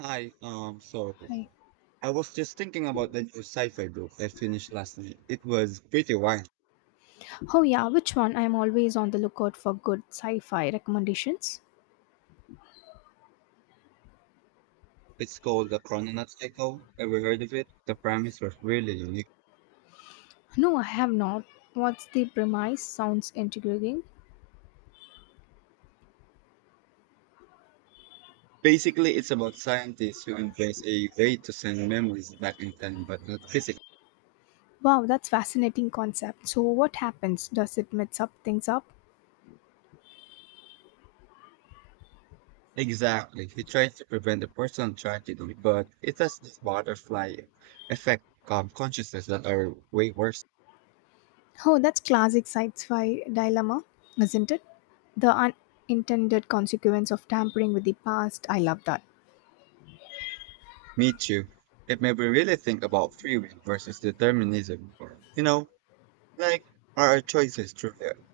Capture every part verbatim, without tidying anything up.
Hi, um, so Hi. I was just thinking about the new sci-fi book I finished last night. It was pretty wild. Oh yeah, which one? I'm always on the lookout for good sci-fi recommendations. It's called The Chrononaut Cycle. Ever heard of it? The premise was really unique. No, I have not. What's the premise? Sounds intriguing. Basically, it's about scientists who embrace a way to send memories back in time, but not physically. Wow, that's fascinating concept. So what happens? Does it mix up things up? Exactly. He tries to prevent a personal tragedy, but it has this butterfly effect um, consciousness that are way worse. Oh, that's classic sci-fi dilemma, isn't it? The unintended consequence of tampering with the past. I love that. Me too. It made me really think about free will versus determinism. You know, like, are our choices through ours.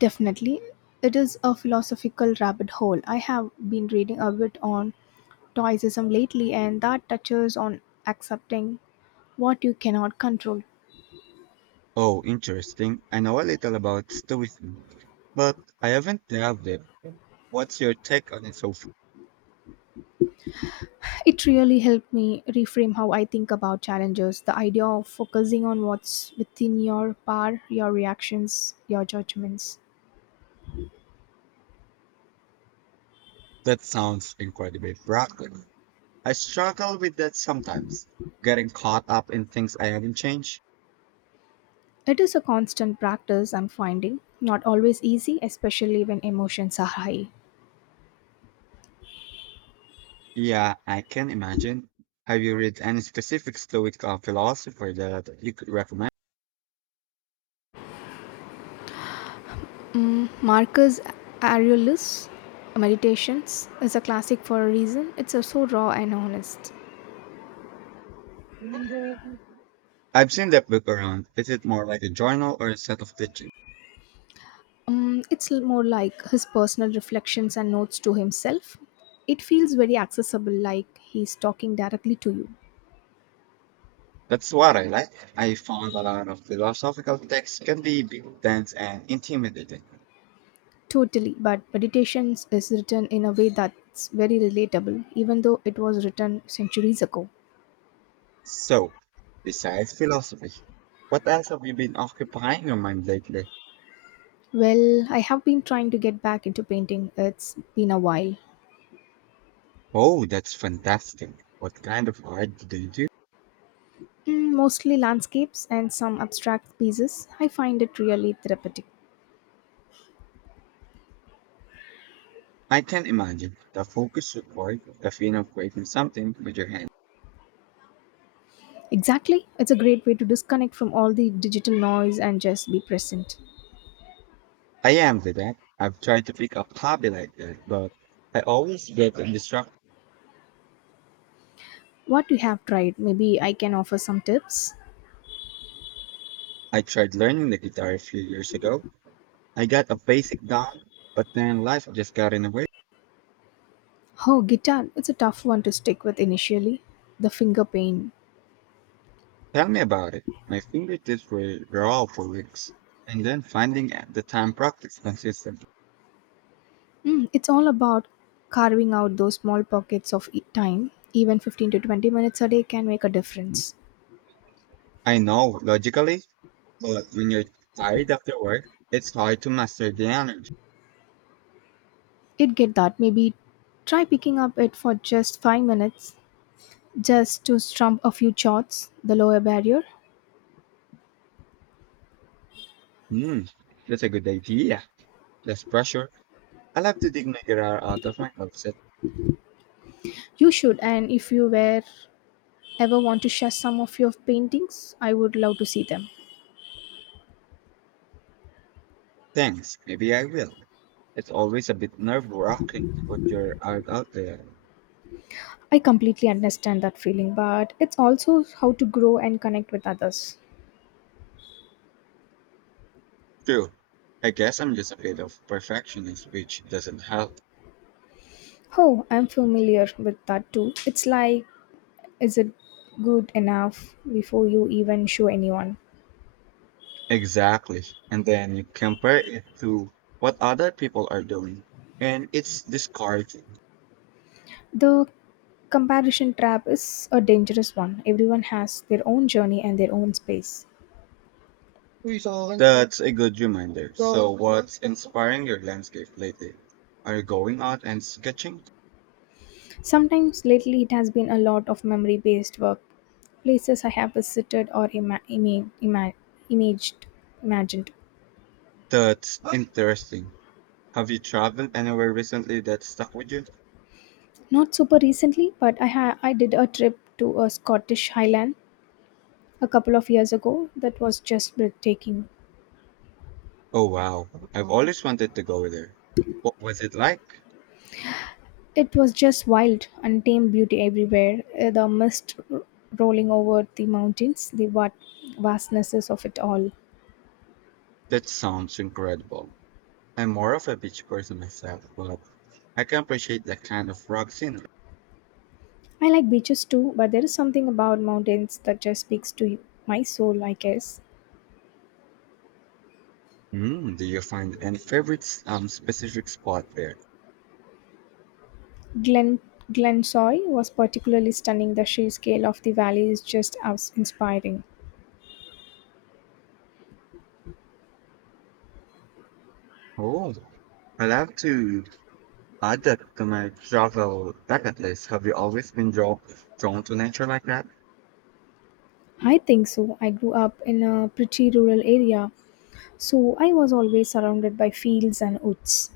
Definitely. It is a philosophical rabbit hole. I have been reading a bit on toicism lately and that touches on accepting what you cannot control. Oh, interesting. I know a little about Stoicism, but I haven't delved it. What's your take on it so far? It really helped me reframe how I think about challenges. The idea of focusing on what's within your power, your reactions, your judgments. That sounds incredibly practical. I struggle with that sometimes, getting caught up in things I haven't changed. It is a constant practice I'm finding, not always easy, especially when emotions are high. Yeah, I can imagine. Have you read any specific Stoic uh, philosopher that you could recommend? Marcus Aurelius Meditations is a classic for a reason. It's uh, so raw and honest. I've seen that book around. Is it more like a journal or a set of teachings? Um, it's l- more like his personal reflections and notes to himself. It feels very accessible, like he's talking directly to you. That's what I like. I found a lot of philosophical texts can be a dense and intimidating. Totally, but Meditations is written in a way that's very relatable, even though it was written centuries ago. So, besides philosophy, what else have you been occupying your mind lately? Well, I have been trying to get back into painting, it's been a while. Oh, that's fantastic. What kind of art do you do? Mm, mostly landscapes and some abstract pieces. I find it really therapeutic. I can imagine the focus required, the feeling of creating something with your hand. Exactly, it's a great way to disconnect from all the digital noise and just be present. I am with that. I've tried to pick up hobby like that, but I always get distracted. What you have tried. Maybe I can offer some tips. I tried learning the guitar a few years ago. I got a basic down, but then life just got in the way. Oh, guitar. It's a tough one to stick with initially. The finger pain. Tell me about it. My fingertips were raw for weeks, and then finding at the time practice consistently. Mm, it's all about carving out those small pockets of e- time. Even fifteen to twenty minutes a day can make a difference. I know, logically, but when you're tired after work, it's hard to master the energy. It get that. Maybe try picking up it for just five minutes just to strum a few chords, the lower barrier. Hmm, that's a good idea. Less pressure. I'll have to dig my guitar out of my closet. You should, and if you were ever want to share some of your paintings, I would love to see them. Thanks, maybe I will. It's always a bit nerve-wracking to put your art out there. I completely understand that feeling, but it's also how to grow and connect with others. True. I guess I'm just a bit of perfectionist, which doesn't help. Oh, I'm familiar with that too. It's like, is it good enough before you even show anyone? Exactly. And then you compare it to what other people are doing. And it's discouraging. The comparison trap is a dangerous one. Everyone has their own journey and their own space. That's a good reminder. So, what's inspiring your landscape lately? Are you going out and sketching? Sometimes lately it has been a lot of memory based work, places I have visited or ima- ima- ima- imaged, imagined. That's interesting. Have you traveled anywhere recently that stuck with you? Not super recently, but I ha- I did a trip to a Scottish Highland a couple of years ago that was just breathtaking. Oh, wow. I've always wanted to go there. What was it like? It was just wild, untamed beauty everywhere. uh, The mist r- rolling over the mountains, the va- vastnesses of it all. That sounds incredible. I'm more of a beach person myself, but I can appreciate that kind of rock scenery. I like beaches too, but there is something about mountains that just speaks to my soul, I guess. Mm, do you find any favorites um specific spot there? Glen Glensoy was particularly stunning. The sheer scale of the valley is just as inspiring. Oh, I love to add that to my travel bucket list. Have you always been drawn drawn to nature like that? I think so. I grew up in a pretty rural area, so I was always surrounded by fields and woods.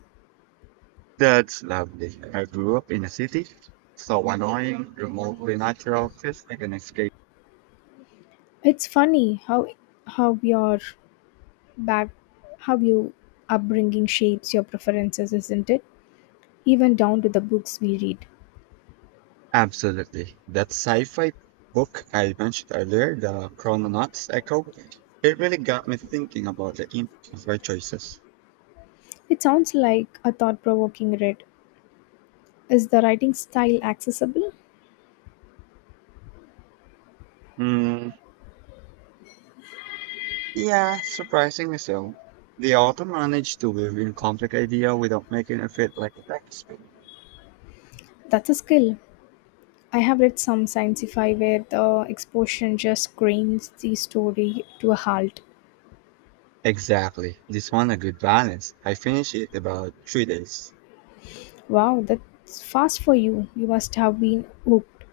That's lovely. I grew up in a city, so annoying, remotely natural feels like an escape. It's funny how how your back how your upbringing shapes your preferences, isn't it? Even down to the books we read. Absolutely. That sci-fi book I mentioned earlier, The Chrononauts Echo, it really got me thinking about the impact of our choices. It sounds like a thought-provoking read. Is the writing style accessible? Hmm. Yeah, surprisingly so. The author managed to weave in complex idea without making it feel like a textbook. That's a skill. I have read some sci-fi where the exposition just grinds the story to a halt. Exactly. This one a good balance. I finished it about three days. Wow, that's fast for you. You must have been hooked.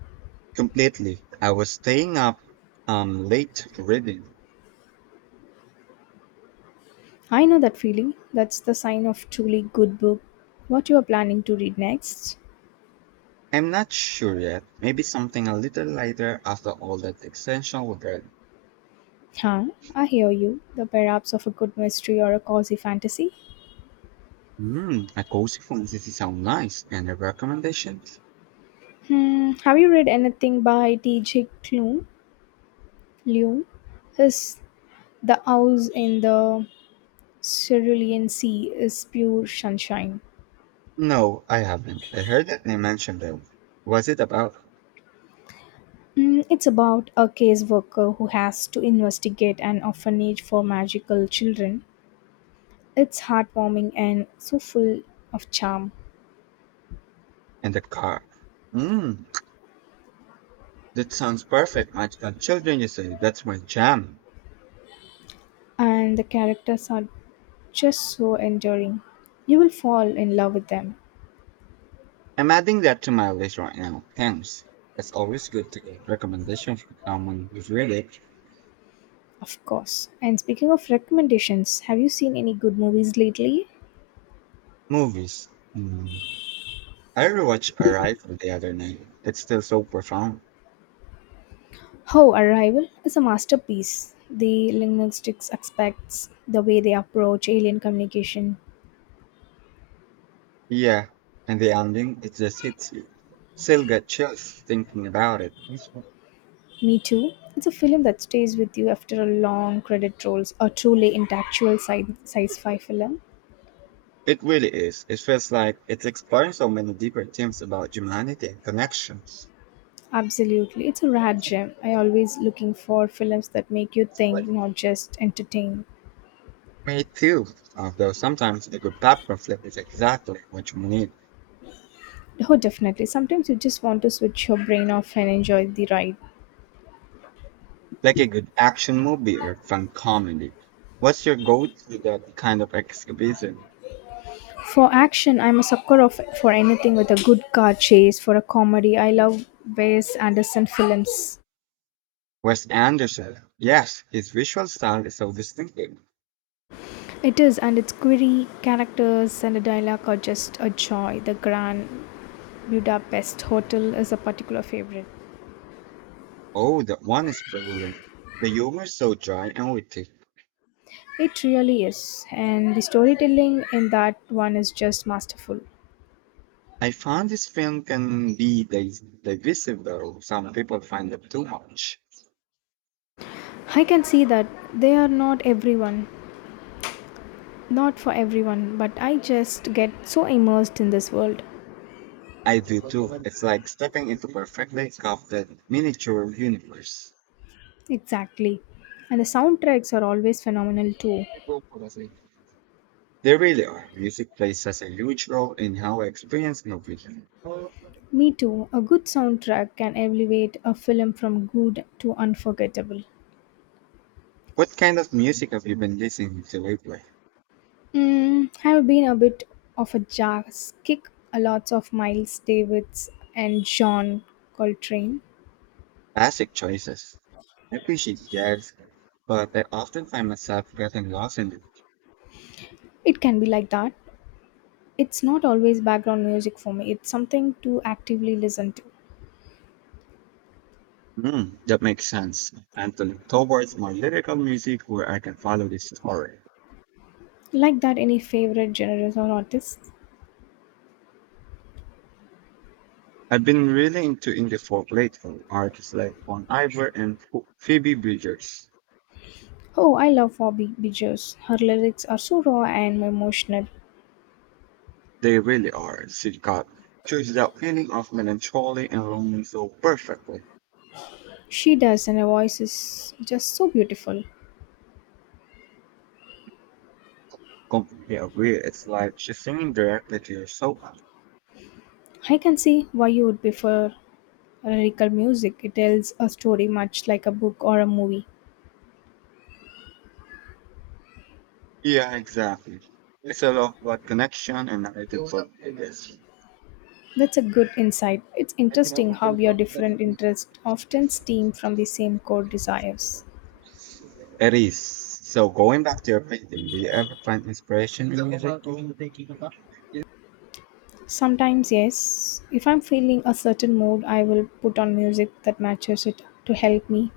Completely. I was staying up um late reading. I know that feeling. That's the sign of truly good book. What you are planning to read next? I'm not sure yet. Maybe something a little lighter after all that extension we read. Huh, I hear you. The perhaps of a good mystery or a cozy fantasy. Hmm, a cozy fantasy sound nice. Any recommendations? Hmm, have you read anything by T J. Klune? Lune? His The House in the Cerulean Sea is pure sunshine. No, I haven't. I heard that they mentioned them. Was it about Mm, it's about a caseworker who has to investigate an orphanage for magical children. It's heartwarming and so full of charm, in the car? Hmm. That sounds perfect, magical children, you say. That's my jam. and the characters are just so enduring. You will fall in love with them, I'm adding that to my list right now. Thanks. It's always good to get recommendations from someone who's really of course. And speaking of recommendations, have you seen any good movies lately? movies. Hmm. I rewatched Arrival the other night. It's still so profound. Oh, Arrival is a masterpiece. The linguistics aspects, the way they approach alien communication. Yeah, and the ending, it just hits you. Still get chills thinking about it. Me too. It's a film that stays with you after a long credit rolls, a truly intellectual sci- sci-fi film. It really is. It feels like it's exploring so many deeper themes about humanity and connections. Absolutely. It's a rare gem. I always looking for films that make you think, not just entertain. Me too. Although sometimes a good popcorn flip is exactly what you need, Oh, definitely. Sometimes you just want to switch your brain off and enjoy the ride. like a good action movie or fun comedy. What's your go-to that kind of exhibition? For action, I'm a sucker of for anything with a good car chase. For a comedy, I love Wes Anderson films. Wes Anderson. Yes, his visual style is so distinctive. It is, and its quirky characters and the dialogue are just a joy. The Grand Budapest Hotel is a particular favorite. Oh, that one is brilliant. The humor is so dry and witty. It really is, and the storytelling in that one is just masterful. I found this film can be dis- divisive though. Some people find it too much. I can see that they are not everyone, not for everyone, but I just get so immersed in this world. I do too. It's like stepping into perfectly crafted miniature universe. Exactly. And the soundtracks are always phenomenal too. They really are. Music plays such a huge role in how I experience movies. Me too. A good soundtrack can elevate a film from good to unforgettable. What kind of music have you been listening to lately? Mm, I've been a bit of a jazz kick. A lots of Miles Davis and John Coltrane. Classic choices. I appreciate jazz, but I often find myself getting lost in it. It can be like that. It's not always background music for me. It's something to actively listen to. Hmm, that makes sense. And to look towards more lyrical music where I can follow the story. Like that, any favorite genres or artists? I've been really into indie folk lately, artists like Bon Iver and Pho- Phoebe Bridgers. Oh, I love Bobby Bijos. Her lyrics are so raw and emotional. They really are. She got chooses that feeling of melancholy and longing so perfectly. She does, and her voice is just so beautiful. Completely agree. It's like she's singing directly to your soul. I can see why you would prefer lyrical music. It tells a story much like a book or a movie. Yeah, exactly. It's a lot about connection and narrative for this. That's a good insight. It's interesting how your different interests often stem from the same core desires. It is. So going back to your painting, do you ever find inspiration in music? Sometimes, yes, if I'm feeling a certain mood, I will put on music that matches it to help me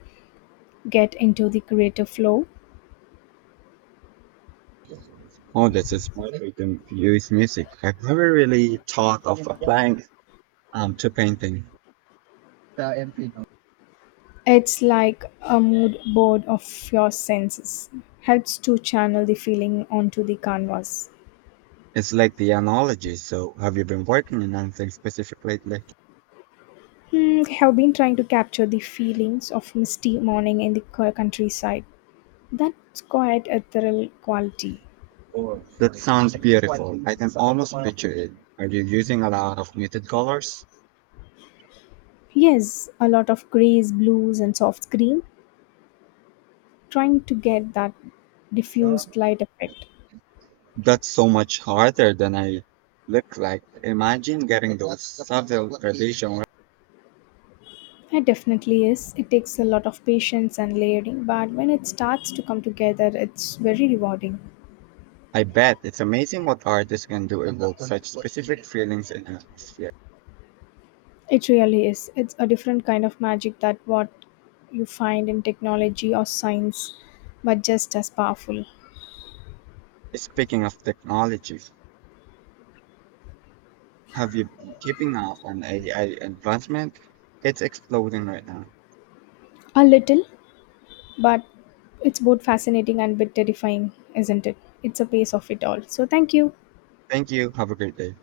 get into the creative flow. Oh, this is my freedom to use music. I've never really thought of applying um to painting. It's like a mood board of your senses. Helps to channel the feeling onto the canvas. It's like the analogy. So have you been working on anything specific lately? Hmm, have been trying to capture the feelings of misty morning in the co- countryside. That's quite a thrill quality. That sounds beautiful. I can almost picture it. Are you using a lot of muted colors? Yes, a lot of grays, blues, and soft green. Trying to get that diffused light effect. That's so much harder than I look like. Imagine getting those subtle gradations. Right. It definitely is. It takes a lot of patience and layering, but when it starts to come together, it's very rewarding. I bet it's amazing what artists can do evoke such specific feelings and atmosphere. It really is. It's a different kind of magic that what you find in technology or science, but just as powerful. Speaking of technology, have you been keeping up on A I advancement? It's exploding right now. A little, but it's both fascinating and bit terrifying, isn't it? It's a piece of it all. So thank you. Thank you. Have a great day.